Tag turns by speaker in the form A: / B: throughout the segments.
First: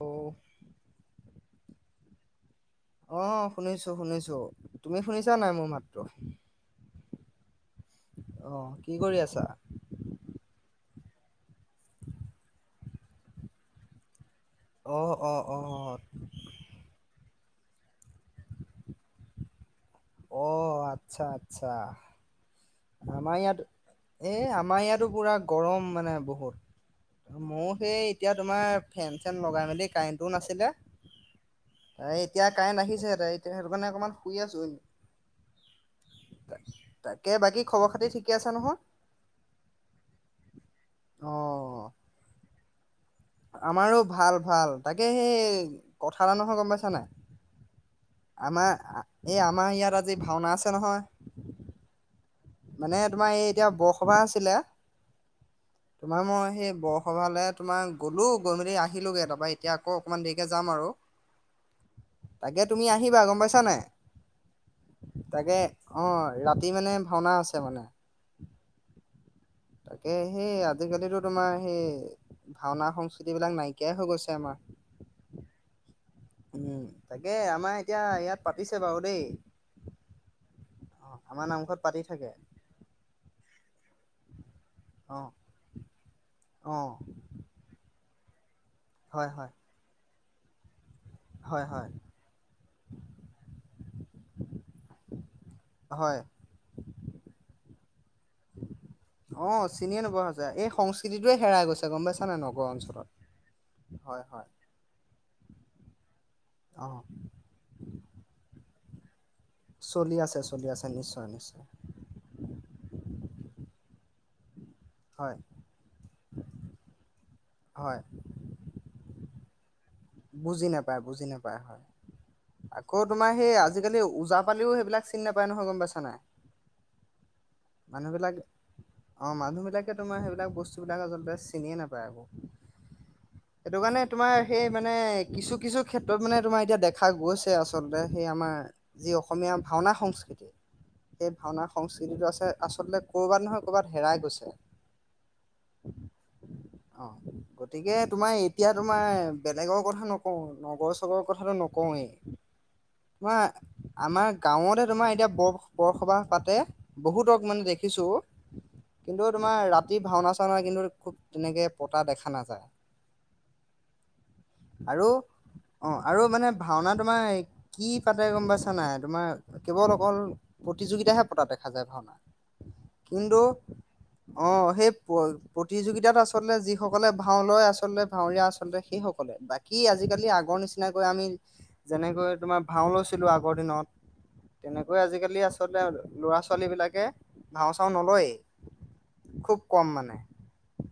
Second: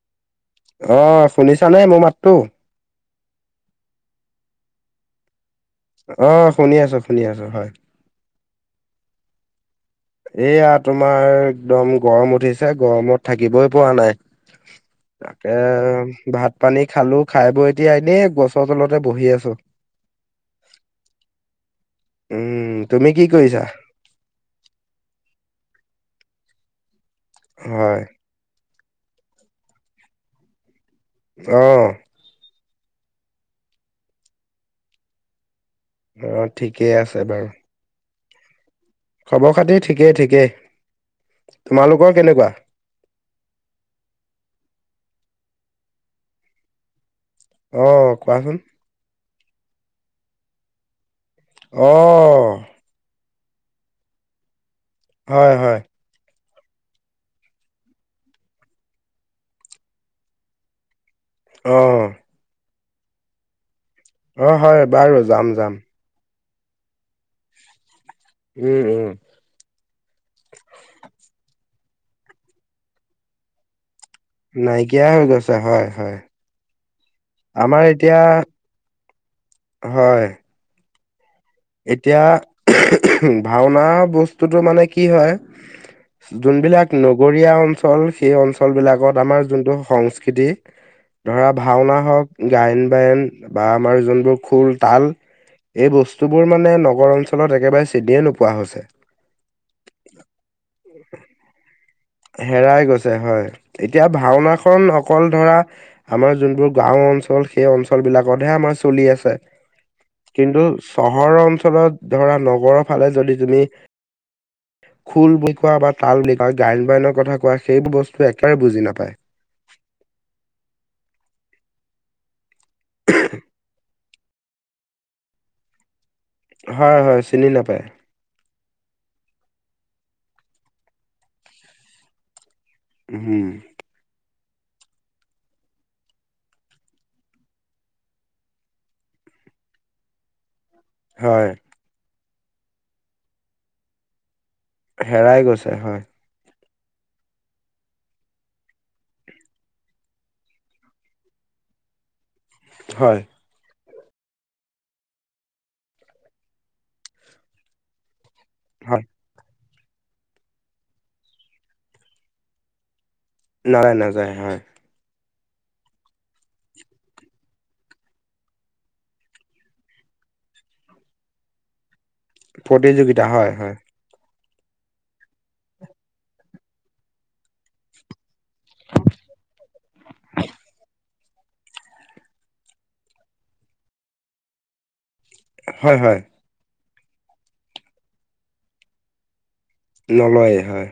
A: অ'।
B: অ', শুনিছানে মোৰ মাতটো?
A: অ', শুনিছো, শুনিছো। তুমি শুনিছা নাই মোৰ মাত
B: অ', শুনি আছো। শুনি আছো হয়।
A: অ', কি কৰি আছা?
B: এয়া তোমাৰ একদম গৰম উঠিছে। গৰমত থাকিবই পৰা নাই।
A: অ', অ',
B: তাকে
A: অ',
B: ভাত-পানী খালো খাই বৈ এতিয়া এনে গছৰ তলতে বহি আছো।
A: অ', আচ্ছা, আচ্ছা।
B: উম, তুমি কি
A: আমাৰ ইয়াত
B: কৰিছা?
A: এ আমাৰ ইয়াতো পুৰা গৰ। গৰম মানে বহুত। মোৰ
B: হয়।
A: সেই, এতিয়া তোমাৰ। ফেন -চেন লগাই মেলি কাৰেণ্টটো নাছিলে।
B: অহ।
A: তাই এতিয়া কাৰেণ্ট আহিছে ত এতিয়া সেইটো কাৰণে অকমান শুই আছো।
B: অ ঠিকেই আছে
A: তাকে
B: বাৰু।
A: বাকী খবৰ খাতি ঠিকে আছে নহয়?
B: খবৰ খাতি ঠিকেই, ঠিকেই তোমালোকৰ কেনেকুৱা?
A: আ আমাৰো ভাল, ভাল তাকে সেই কথা এটা নহয় গম পাইছা নাই?
B: অহ কোৱাচোন।
A: আমাৰ এই আমাৰ ইয়াত আজি ভাওনা আছে নহয়।
B: অ।
A: মানে, এ তোমাৰ এইত এতিয়া বৰসভা আছিলে।
B: হয়, হয়।
A: তোমাৰ মই সেই বৰসভালে তোমাৰ গ'লো, গৈ মেলি আহিলোগে এ তাৰপা এতিয়া আকৌ অকণমান দেৰিকে যাম আৰু।
B: অহ।
A: তাকে তুমি আহিবা, গম পাইছা নাই?
B: অ হয়, বাৰু যাম,
A: তাকে
B: যাম।
A: অ ৰাতি মানে ভা ভাওনা আছে মানে।
B: উম, উম।
A: তাকে, সেই আজি কালিতো তোমাৰ সেই ভাওনা সংস্কৃতি বিলাক নাইকিয়া
B: নাইকিয়াই হৈ গৈছে হয়, হয়।
A: উম তাকে আমাৰ এতিয়া ইয়াত পাতিছে বাৰু দেই।
B: হয়
A: অ আমাৰ নামঘৰত পাতি
B: এতিয়া,
A: থাকে
B: ভাওনা বচ টোতো মানে কি
A: অ
B: হয়,
A: অ
B: যোনবিলাক নগৰীয়া অঞ্চল সেই অঞ্চল অল বিলাকত
A: হয়
B: আমাৰ
A: হয়
B: যোনটো সংস্হ খেদি। ধৰা
A: হয় হয়
B: ভাওনা হওক গায়ন -বায়ন বা আমাৰ যোনবোৰ খোল -তাল এই
A: হয়
B: বস্তু বোৰ মানে নগৰ অঞ্চলত একেবাৰে চিডিয়ে নোপোৱা হৈছে।
A: অ চিনিয়ে নোপোৱা হৈছে এই সংস্কৃতিটোৱে হেৰাই গৈছে। গম পাইছা নাই নগৰ
B: হেৰাই
A: অঞ্চলত
B: গৈছে হয় এতিয়া
A: হয় হয়
B: ভাওনাখন অ কল ধৰা আমাৰ যোনবোৰ
A: অঁ
B: গাঁও অঞ্চল সেই অঞ্চলবিলাকতহে আমাৰ চলি আছে।
A: চলি আছে চলি
B: কিন্তু
A: আছে নিশ্চয়
B: চহৰৰ
A: নিশ্চয়
B: অঞ্চলত ধৰা নগৰৰ ফালে যদি তুমি খোল
A: হয়
B: বা তাল গায়ন কথা কোৱা সেইবোৰ
A: হয়
B: বস্তু একেবাৰে বুজি নাপায়।
A: বুজি নাপায় বুজি নাপায় হয়। আকৌ তোমাৰ সেই আজিকালি ওজ পালিও সেইবাক চিনি নাপায় নহয় গম পাইছে নাই
B: হয় হয় চিনি নাপায়
A: মানুহ বিলাক অ মানুহ মানুহ বিলাকে তোমাৰ সেইবিলাক বস্তুবিলাক আচলতে চিনিয়ে নাপায় আকৌ
B: উম
A: সেইটো কাৰণে তোমাৰ সেই মানে কিছু কিছু ক্ষেত্ৰত মানে তোমাৰ এতিয়া দেখা গৈছে আচলতে সেই আমাৰ যি অসমীয়া ভাওনা সংস্কৃতি সেই
B: হয়
A: ভাওনা সংস্কৃতিটো আছে আচলতে ক'ৰবাত নহয় ক'ৰবাত হেৰাই গৈছে
B: হেৰাই গৈছে হয়
A: অ গতিকে তোমাৰ এতিয়া তোমাৰ বেলেগৰ কথা নকওঁ নগৰ চগৰৰ কথাটো নকওঁৱেই
B: হয়
A: তোমাৰ আমাৰ গাঁৱতে তোমাৰ এতিয়া বৰ বৰসবাহ পাতে বহুত মানে দেখিছো
B: হয়
A: কিন্তু তোমাৰ ৰা প্ৰতি ভাওনা চাওনা কিন্তু খুব তেনেকৈ পতা দেখা নাযায়
B: নাযায় নাযায় হয়
A: আৰু অ আৰু মানে ভাওনা তোমাৰ কি পাতে গম পাইছা নাই তোমাৰ কেৱল অকল প্ৰতিযোগিতাহে পতা দেখা যায় ভাওনা।
B: প্ৰতিযোগিতা
A: কিন্তু
B: হয় হয়।
A: অ সেই প্ৰতিযোগিতাত আচলতে যিসকলে ভাও লয় আচলতে ভাউৰীয়া আচ আচলতে সেই সকলে বাকী আজিকালি আগৰ নিচিনাকৈ আমি যেনেকৈ তোমাৰ ভাও লৈছিলো আগৰ দিনত তেনেকৈ আজিকালি আচলতে
B: হয় হয়
A: ল'ৰা ছোৱালী বিলাক কে ভাওঁ চাওঁ নলয় খুব কম মানে
B: নলয়ে হয়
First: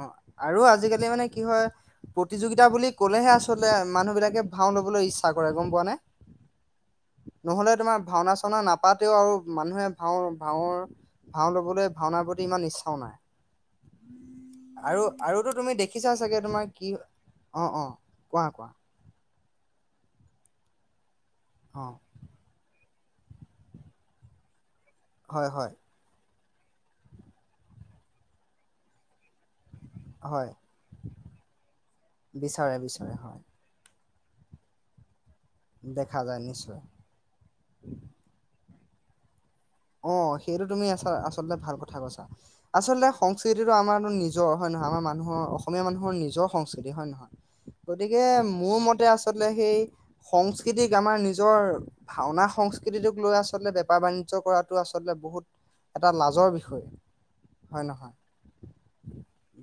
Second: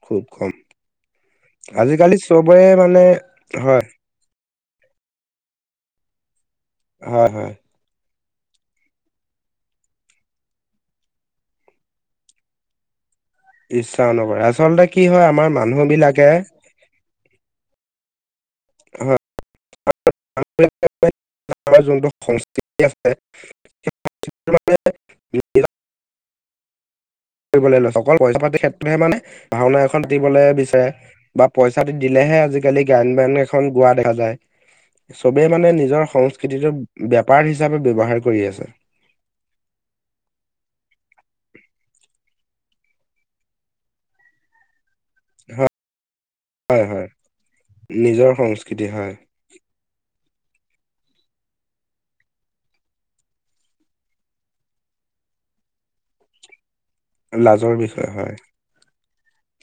A: অ
B: খুব কম
A: আৰু আজিকালি মানে কি হয়
B: আজিকালি চবৰে
A: প্ৰতিযোগিতা বুলি
B: মানে
A: ক'লেহে আচলতে
B: হয়
A: মানুহ বিলাকে ভাও ল'বলৈ ইচ্ছা কৰে গম পোৱা নে
B: হয় হয়
A: নহলে তোমাৰ ভাওনা চাওনা নাপাতেও আৰু মানুহে ভাওৰ ভাওৰ ভাও ল'বলৈ ভাওনাৰ প্ৰতি ইমান ইচ্ছাও নাই
B: ইশ চাও নকৰে আচলতে
A: আৰু
B: কি হয়
A: আৰুতো
B: আমাৰ
A: তুমি
B: মানুহ
A: দেখিছা
B: বিলাকে
A: চাগে তোমাৰ কি অ অ কোৱা কোৱা
B: [unintelligible] আমাৰ
A: অ
B: যোনটো সংস্কৃতি আছে [unintelligible]
A: হয় হয়
B: অকল পইচা পাতিৰ ক্ষেত্ৰতহে মানে ভাওনা এখন
A: হয়
B: দিবলৈ বিচাৰে বা পইচা দি দিলেহে
A: বিচাৰে
B: আজিকালি গায়ন
A: বিচাৰে হয়
B: বায়ন পোৱা দেখা যায় চবেই মানে নিজৰ
A: দেখা যায় নিশ্চয়
B: সংস্কৃতিটোৰ বেপাৰ হিচাপে ব্যৱহাৰ কৰি আছে
A: অ সেইটো তুমি আচলতে ভাল কথা কৈছা। আচলতে সংস্কৃতিটো আমাৰো নিজৰ হয় নহয়? আমাৰ মান মানুহৰ অসমীয়া মানুহৰ নিজৰ সংস্কৃতি হয় নে নহয়? গতিকে
B: নিজৰ
A: মোৰ
B: সংস্কৃতি
A: মতে
B: হয়
A: আচলতে সেই সংস্কৃতিক আমাৰ নিজৰ ভাওনা সংস্কৃতিটোক লৈ আচলতে বেপাৰ বাণিজ্য কৰাত টো আচলতে বহুত এটা লাজৰ বিষয়ে
B: লাজৰ বিষয় হয়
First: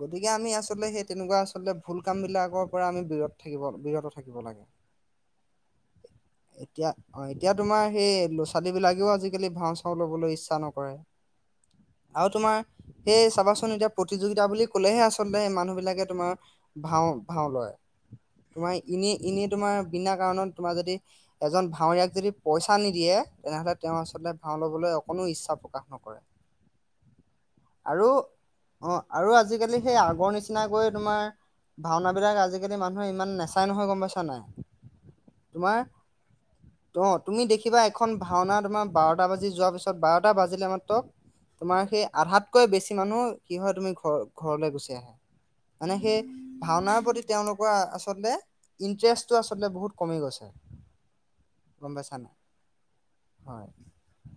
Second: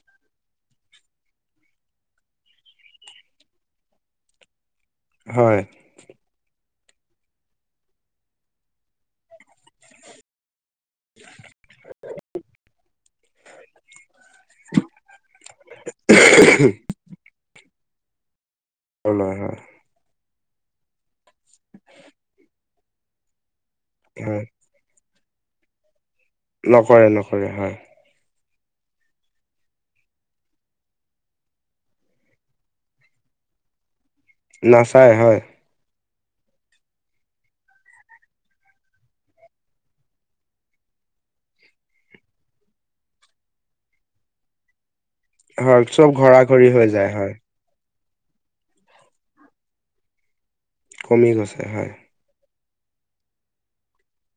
A: গতিকে আমি আচলতে সেই তেনেকুৱা আচলতে ভুল কাম বিলাকৰ পৰা আমি বিৰত থাকিব বিৰত থাকিব লাগে
B: হয়
A: এতিয়া অ এতিয়া তোমাৰ সেই ল'ৰা ছোৱালী বিলাকেও আজিকালি ভাও ল'বলৈ ইচ্ছা নকৰে কৰে আৰু তোমাৰ সেই চাবাচোন এতিয়া প্ৰতিযোগিতা বুলি কলেহে আচলতে মানুহবলাকে তোমাৰ ভাও ভাও লয় তোমাৰ ইনে
B: লয়
A: ইনে
B: হয়
A: তোমাৰ বিনা কাৰণত তোমাৰ যদি এজন ভাওৰীয়াক যদি পইচা নিদিয়ে তেনেহলে তেওঁ
B: হয়
A: আচলতে ল'বলে অকণো ইচ্ছা প্ৰকাশ নকৰে
B: নকৰে নকৰে হয়
A: আৰু অ আৰু আজিকালি সেই আগৰ নিচিনাকৈ তোমাৰ ভাওনা বিলাক আজিকালি মানুহে ইমান নেচাই নহয় গম পাইছ ছা নাই
B: নাচায় হয়
A: তোমাৰ অ তুমি দেখিবা এখন ভাওনা তোমাৰ বাৰত এটা বাজি যোৱাৰ পিছত বাৰটা বাজিলে মাত্ৰ তোমাৰ সেই আধাতকৈ বেছি মানুহ কি হয় তুমি ঘৰ ঘৰলৈ গুচি আহে
B: হয়
A: মানে
B: চব
A: সেই
B: ঘৰা ঘৰি হৈ
A: ভাওনাৰ
B: যায়
A: প্ৰতি
B: হয়
A: তেওঁলোকৰ আচলতে ইণ্টাৰেষ্টটো আচলতে বহুত কমি গৈছে
B: কমি গৈছে হয়
A: গম পাইছা নাই হয়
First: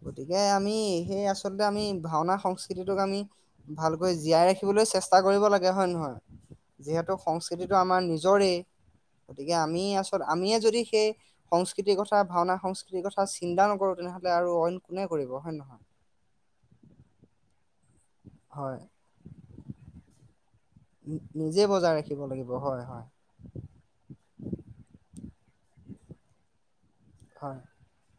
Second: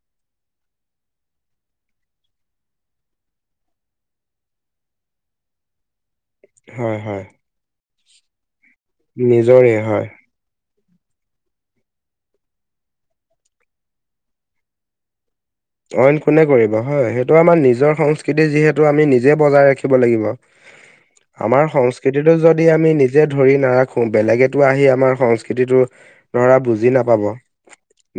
A: গতিকে আমি সেই আচলতে আমি ভাওনা সংস্কৃতিটোক আমি ভালকৈ জীয়াই ৰাখিবলৈ চেষ্টা কৰিব লাগে হয় নহয়
B: হয়
A: যিহেতু
B: হয়
A: সংস্কৃতিটো আমাৰ নি নিজৰে গতিকে
B: নিজৰে
A: আমি
B: হয়
A: আচল আমিয়ে যদি সেই সংস্কৃতিৰ কথা ভাওনা সংস্কৃতিৰ কথা চিন্তা নকৰো তেনেহলে আৰু অইন কোনে কৰিব। হয় নহয়
B: অইন কোনে কৰিব হয়, সেইটো আমাৰ নিজৰ। সংস্কৃতি,
A: হয়
B: যিহেতু আমি নিজে বজাই ৰাখিব লাগিব।
A: নিজে
B: আমাৰ
A: বজাই ৰাখিব
B: সংস্কৃতিটো
A: লাগিব
B: যদি
A: হয়
B: আমি
A: হয়
B: নিজে ধৰি নাৰাখো, বেলেগেটো আহি আমাৰ সংস্কৃতিটো ধৰা বুজি নাপ পাব।
A: হয়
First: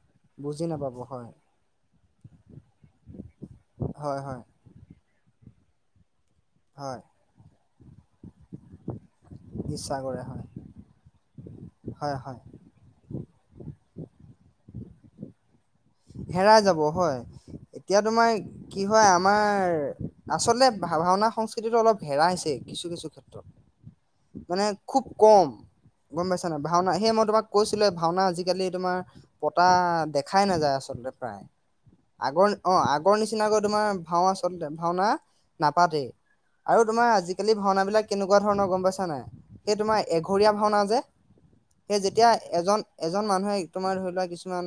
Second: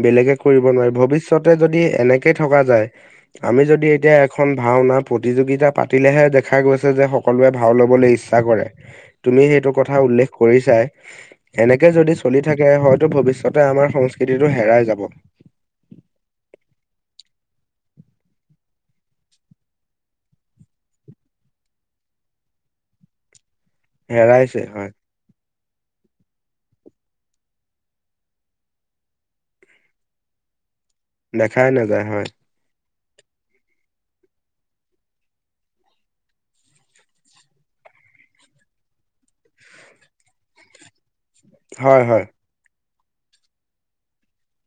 B: বেলেগে কৰিব
A: বুজি
B: নোৱাৰিব,
A: নাপাব হয়
B: ভৱিষ্যতে যদি এনেক থকা যায় আমি যদি এতিয়া
A: হয় হয়
B: এখন ভাওনাত প্ৰতিযোগিতা পাতিলেহে দে দেখা গৈছে
A: হয়
B: যে সকলোৱে ভাও ল'বলৈ ইচ্ছা কৰে, তুমি সেইটো কথা
A: ইচ্ছা কৰে
B: উল্লেখ
A: হয়
B: কৰিচাই। এনেকে যদি
A: হয়
B: চলি
A: হয়
B: থাকে। হয়তো ভৱিষ্যতে আমাৰ, সংস্কৃতিটো হেৰাই যা'ব।
A: হেৰাই যাব হয়। এতিয়া তোমাৰ কি হয়, আমাৰ আচলতে ভাওনা সংস্কৃতিটো অলপ হেৰাইছে। কিছু-কিছু ক্ষেত্ৰত।
B: হেৰাইছে
A: মানে
B: হয়
A: খুব ক'ম। গ'ম পাইছা নাই? ভাওনা সেই মই তোমাক কৈছিলোয়েই‌ ভাওনা আজিকালি তোমাৰ পতা দেখাই নাযায়। আচ
B: দেখাই নাযায় হয়
A: আগৰ অ' আগৰ নিচিনাকৈ তোমাৰ ভাও আচলতে ভাওনা নাপাতেই আৰু তোমাৰ আজিকালি ভাওনাবিলাক কেনেকুৱা ধৰণৰ গ'ম পাইছা পইছা নাই সেই তোমাৰ এঘৰীয়া ভাওনা যে সেই
B: হয় হয়
A: যেতিয়া এজন এজন মানুহে তোমাৰ ধৰিলোৱা কিছুমান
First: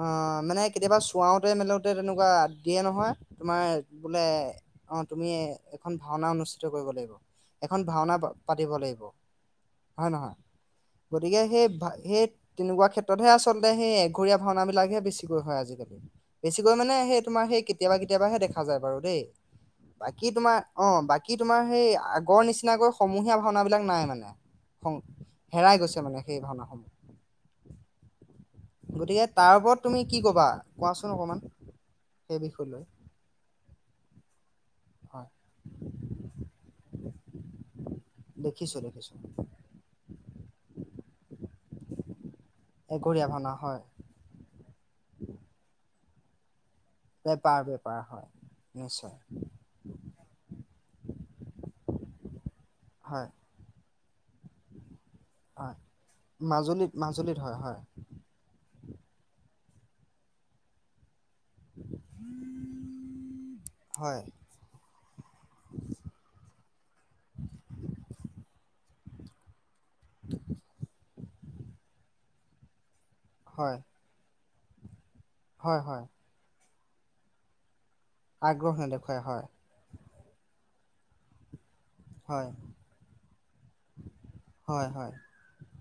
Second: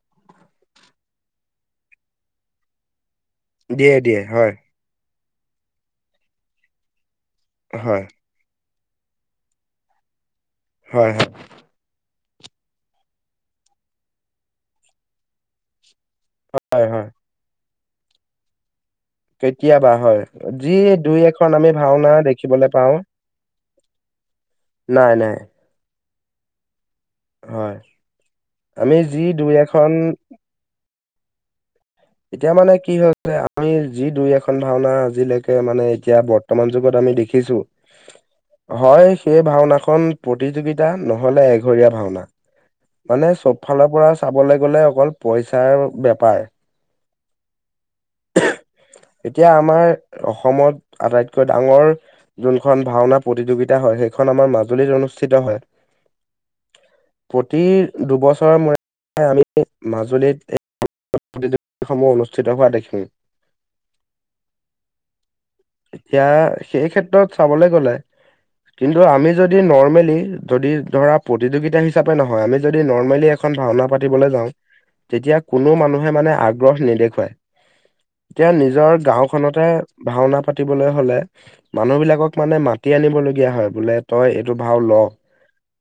A: আ মানে কেতিয়াবা চুৱাওঁতে মেলোতে তেনেকুৱা দিয়ে নহয় তোমাৰ
B: দিয়ে দিয়ে
A: বোলে
B: হয়
A: অ' তুমিয়ে এখন ভাওঁনা অনুষ্ঠিত কৰিব লাগিব। এখন
B: হয়
A: ভাওঁনা পাতিব লাগিব। হয় নহয়?
B: হয় হয়
A: গতিকে সেই ভা' সেই তেনেকুৱা ক্ষেত্ৰতহে আচলতে সেই এঘৰীয়া ভাওঁনাবিলাকহে বেছিকৈ হৈ আজিকালি। বেছিকৈ
B: হয়
A: মানে
B: হয়
A: সেই তোমাৰ সেই কেতিয়াবা কেতিয়াবা হে দেখা যায় বাৰু। দেই
B: কেতিয়াবা হয়,
A: বাকী তোমাৰ
B: যি
A: অ
B: দুই
A: বাকী
B: এখন
A: তোমাৰ
B: আমি
A: সেই
B: ভাওঁনা দেখি
A: আগৰ নিচিনাকৈ সমূহীয়া ভাওনাবিলাক নাই মানে, সং
B: নাই নাই
A: হেৰাই গৈ ছে মানে সেই ভাওনাসমূহ।
B: হয়। আমি যি
A: গতিকে
B: দুই
A: তাৰ ওপৰত
B: এখন
A: তুমি কি কবা কোৱাচোন অকণমান।
B: এতিয়া মানে কি হৈছে আমি যি দুই এখন খন ভাওনা
A: হয়
B: আজিলৈকে মানে এতিয়া বৰ্তমান যুগত আমি দেখিছো,
A: দেখিছো
B: হয়
A: দেখিছো
B: সেই ভাওনাখন প্ৰতিযোগিতা নহলে এক এঘৰীয়া ভাওনা, মানে
A: এঘৰীয়া ভাওনা
B: ছোব
A: হয়
B: ফালৰ পৰা চাব গলে অকল পইচাৰ উপায়
A: বেপাৰ বেপাৰ হয় নিশ্চয়
B: এতিয়া আমাৰ অসমত আটাইতকৈ ডাঙৰ যোনখন ভাওনা
A: হয়
B: প্ৰতিযোগিতা হয় সেইখন আমাৰ মাজুলীত অনুষ্ঠিত হয়,
A: মাজুলীত মাজুলীত হয়
B: প্ৰতি
A: হয়
B: দুবছৰৰ মূৰে আমি মাজুলীত [unintelligible] সমূহ অনুষ্ঠিত হোৱা দেখিম,
A: হয়
B: এতিয়া সেই ক্ষেত্ৰত চাবলৈ গলে কিন্তু আমি যদি নৰ ৰমেলি যদি ধৰা প্ৰতিযোগিতা হিচাপে নহয় আমি যদি নৰ্মেলি এখন
A: হয়
B: ভাওনা পাতিবলৈ যাওঁ। যেতিয়া কোনো
A: হয় হয়
B: মানুহে মানে আগ গ্ৰহ নেদেখুৱায়। এতিয়া
A: আগ্ৰহ
B: নিজৰ
A: নেদেখুৱাই হয়
B: গাঁওখনতে। ভাওনা পাতিবলৈ হ'লে মানুহবিলাকক
A: হয়
B: মানে মাতি আনিবলগীয়া হয়, বোলে তই এইটো ভাও
A: হয়
B: ল
A: হয়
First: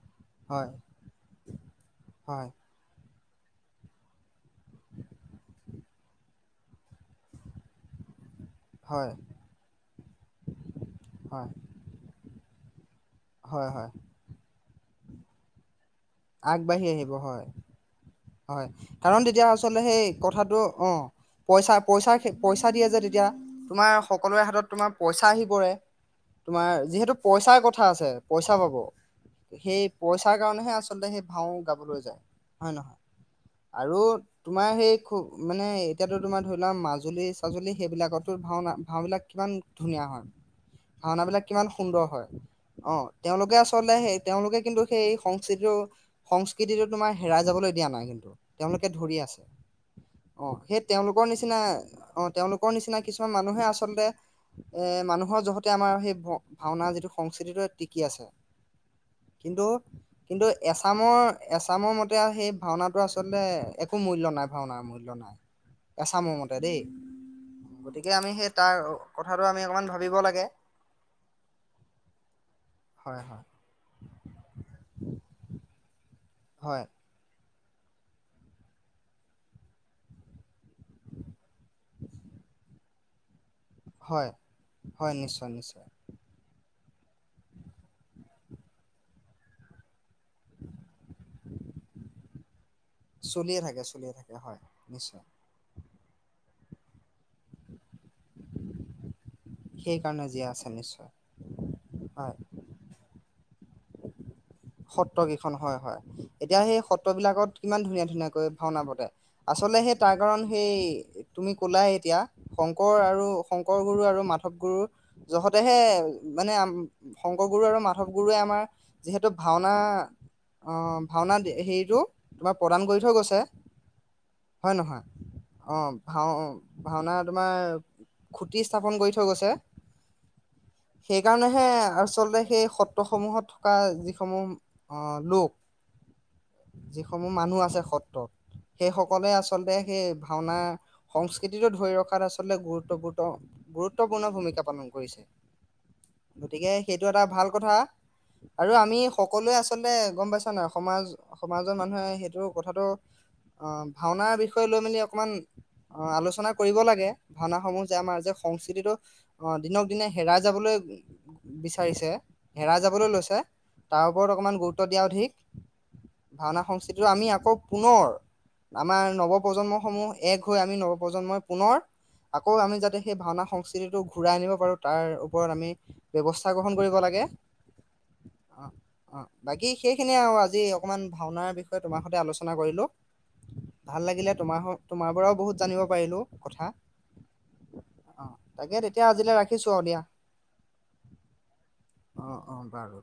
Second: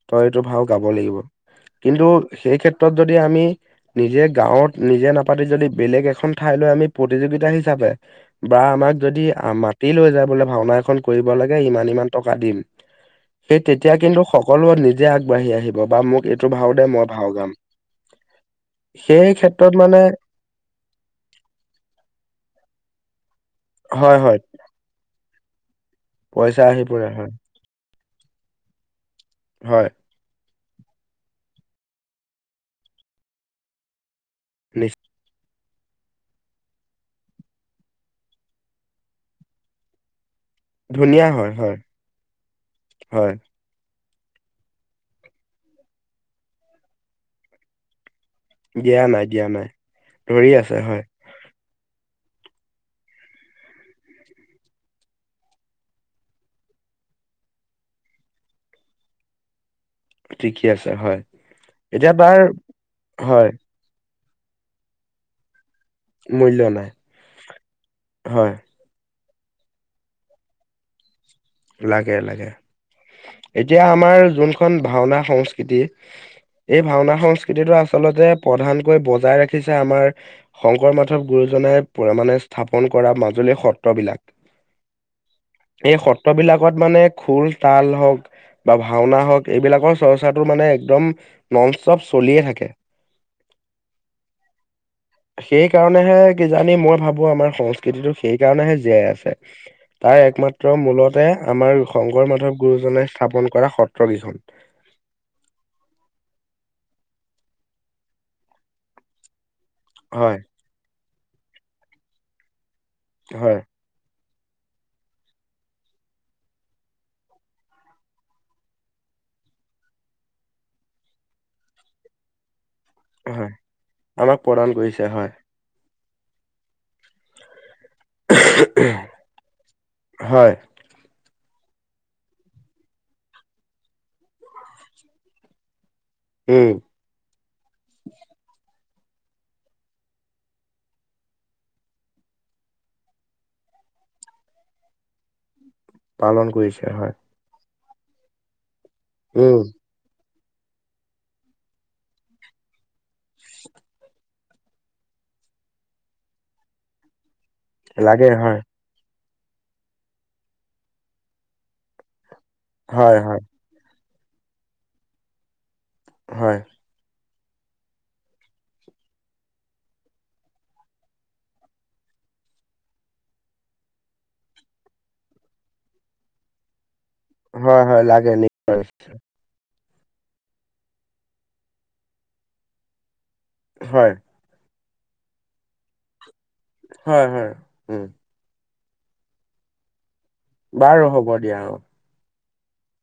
B: তই এইটো ভাও
A: হয়
B: গাব লাগিব কিন্তু
A: হয়
B: সেই ক্ষেত্ৰত যদি যদি আমি নিজে গাঁওত নিজে নাপাতি যদি বেলেগ এখন ঠাইলৈ আমি প্ৰতিযোগিতা হিচাপে বা আমাক
A: হয়
B: যদি মাটি লৈ যায় বোলে ভাওনা এখন কৰিব
A: হয়
B: লাগে ইমান- ইমান টকা দিম সেই
A: হয় হয়
B: তেতিয়া কিন্তু সকলোৱে নি নিজে আগবাঢ়ি আহি ব বা মোক এইটো ভাও দে
A: আগবাঢ়ি
B: মই
A: আহিব
B: ভাও
A: হয়
B: গাম।
A: হয় কাৰণ
B: সেই
A: তেতিয়া
B: ক্ষেত্ৰত
A: আচলতে
B: মানে
A: সেই কথা অঁ পইচা পইচাৰ- পইচা দিয়ে যে তেতিয়া। তোমাৰ
B: হয় হয়
A: সকলোৰে হাতত তোমাৰ পইচা আহি পৰে।
B: পইচা
A: তোমাৰ
B: আহি পৰে
A: যিহেতু
B: হয়
A: পইচাৰ কথা আছে পইচা পাব। সেই
B: হয়
A: পইচা কাৰণেহে আচলতে সেই ভাও গাবলৈ যায়, হয় নহয়। আৰু তোমাৰ সেই
B: নিশ্চ-
A: খুব মানে এতিয়াতো তোমাৰ ধৰি লোৱা মাজুলী চাজুলী সেইবিলাকততো ভাওনা ভাওবলাক কিমান ধুনীয়া হয় ভাওনা
B: ধুনীয়া
A: বিলাক
B: হয়
A: কিমান
B: হয়
A: সুন্দৰ হয়, অঁ
B: হয়
A: তেওঁলোকে আচলতে সেই তেওঁলোকে কিন্তু সেই সংস্কৃতিটো- সংস্কৃতিটো তোমাৰ হেৰাই যাবলৈ দিয়া নাই কিন্তু। তেওঁলোকে
B: দিয়া
A: ধৰি
B: নাই
A: আছে,
B: দিয়া নাই ধৰি
A: অঁ
B: আছে
A: সেই
B: হয়
A: তেওঁলোকৰ নিচিনা অ' তেওঁলোকৰ নিচিনা কিছুমান মানুহে আচলতে এ মানুহৰ জহতে আমাৰ সেই ভ ভাওনা যিটো সংস্কৃতিটো সেটো টিকি আছে, কিন্তু কিন্তু
B: টিকি আছে হয়
A: এছামৰ- এছামৰ
B: এতিয়া
A: মতে আও
B: তাৰ
A: সেই ভাওনাটো আচলতে
B: হয়
A: একো মূল্য নাই ভাওনা মূল্য নাই। এছামৰ মতে
B: মূল্য
A: দেই,
B: নাই
A: গতিকে আমি সেই
B: হয়
A: তাৰ কথাটো আমি অকণমান ভাবিব লাগে।
B: লাগে-লাগে,
A: হয় হয়।
B: এতিয়া আমাৰ যোনখন ভাওনা সংস্কৃতি এই
A: হয়
B: ভাওনা সংচ কৃতিটো আচলতে প্ৰধানকৈ বজাই ৰাখিছে আমাৰ শংকৰ মাধৱ গুৰুজনাই মানে স্থাপন কৰা মাজুলী সত
A: হয়- হয়, নিশ্চয়- নিশ্চয়।
B: বিলাকত মানে খোল, তাল হওক বা ভাওনা হওক, এইবিলাকৰ চৰ্চাটো মানে একদম ননষ্টপ চলিয়েই থাকে
A: চলিয়ে থাকে চলিয়ে থাকে হয় নিশ্চয়
B: সেইকাৰণে হে কিজানি মই ভাবো, আমাৰ সংস্কৃতিটো সেই কাৰণেহে জীয়াই আছে। তাৰ
A: সেইকাৰণে যিয়াই
B: একমাত্ৰ
A: আছে নিশ্চয়।
B: মূলতে আমাৰ
A: হয়।
B: শংকৰ-মাধৱ গুৰুজনাই স্থাপন কৰা সত্ৰ কেইখন।
A: সত্ৰ কেইখন হয়-হয়, এতিয়া সেই সত্ৰবিলাকত কিমান ধুনীয়া ধুনীয়াকৈ ভাওনা পাতে। আচলতে সেই তাৰ
B: হয়
A: কাৰণ সেই তুমি কলায়ে এতিয়া শংকৰ আৰু
B: হয়
A: শংকৰ গুৰু আৰু মাধ শংকৰ গুৰু যহতেহে মানে শংকৰ গুৰু আৰু মাধৱ গুৰুৱে আমাৰ যিহেতু এইটো ভাওনা অ' ভাওনা হেৰিতটো তোমাৰ প্ৰদান কৰি থৈ গৈছে
B: হয় আমাক প্ৰদান
A: হয় নহয়
B: কৰিছে হয়
A: অ'। ভাও ভাওনা তোমাৰ। খুটি স্থাপন কৰি থৈ গৈছে
B: হয়।
A: সেইকাৰণে। হে আচলতে সেই সত্ৰসমূহত থকা যি সমূহ লোক।
B: উম,
A: যিসমূহ মানুহ আছে সত্ৰত। সেই সকলে আচলতে সেই ভাওনা সংস্কৃতিটো ধৰি ৰখাত আচলতে গুৰুত্বপূৰ্ণ, গুৰুত্বপূৰ্ণ ভূমিকা পালন কৰিছে।
B: পালন
A: গতিকে
B: কৰিছে
A: সেইটো
B: হয়,
A: এটা ভাল কথা। আৰু আমি সকলোৱে
B: উম,
A: আচলতে গম পাইছো। নাই সমাজ সমাজৰ মানুহে সেইটো কথাটো অ' ভাওনাৰ বিষয়ে লৈ মেলি অকণমান অ' আলোচনা কৰিব লাগে। ভাওনাসমূহ যে আমাৰ
B: লাগে
A: যে
B: হয়,
A: সংস্কৃতিটো। অ' দিনক দিনে হেৰাই যাবলৈ বিচাৰিছে। হেৰাই যাবলৈ
B: হয়,
A: লৈছে।
B: হয়,
A: তাৰ ওপৰত অকণমান গুৰুত্ব দিয়া অধিক
B: হয়,
A: ভাওনা সংস্কৃতিো আমি আ আকৌ পুনৰ আমাৰ নৱপ্ৰজন্মসমূহ এক হৈ আমি নৱপ্ৰজন্মই, পুনৰ আকৌ আমি যাতে সেই ভাওনা সংস্কৃতিটো ঘূৰাই আনিব পাৰো, তাৰ ওপৰত আমি ব্যৱস্থা গ্ৰহণ কৰিব লাগে।
B: হয়-হয় লাগে।
A: অ
B: দৈনিক
A: অ বাকী সেইখিনিয়ে আৰু আজি অকমান ভাওনাৰ বিষয়ে তোমাৰ সতে আলোচনা কৰিলো। ভাল
B: হয়,
A: লাগিলে তোমাৰ। তোমাৰ পৰাওঁ বহুত জানিব পাৰিলো। কথা
B: হয়, হয়, উম।
A: অ তাকে তেতিয়া আজিলৈ ৰাখিছো অ' দিয়া।
B: বাৰু হ'ব দিয়া অ'।
A: অঁ, অঁ, বাৰু।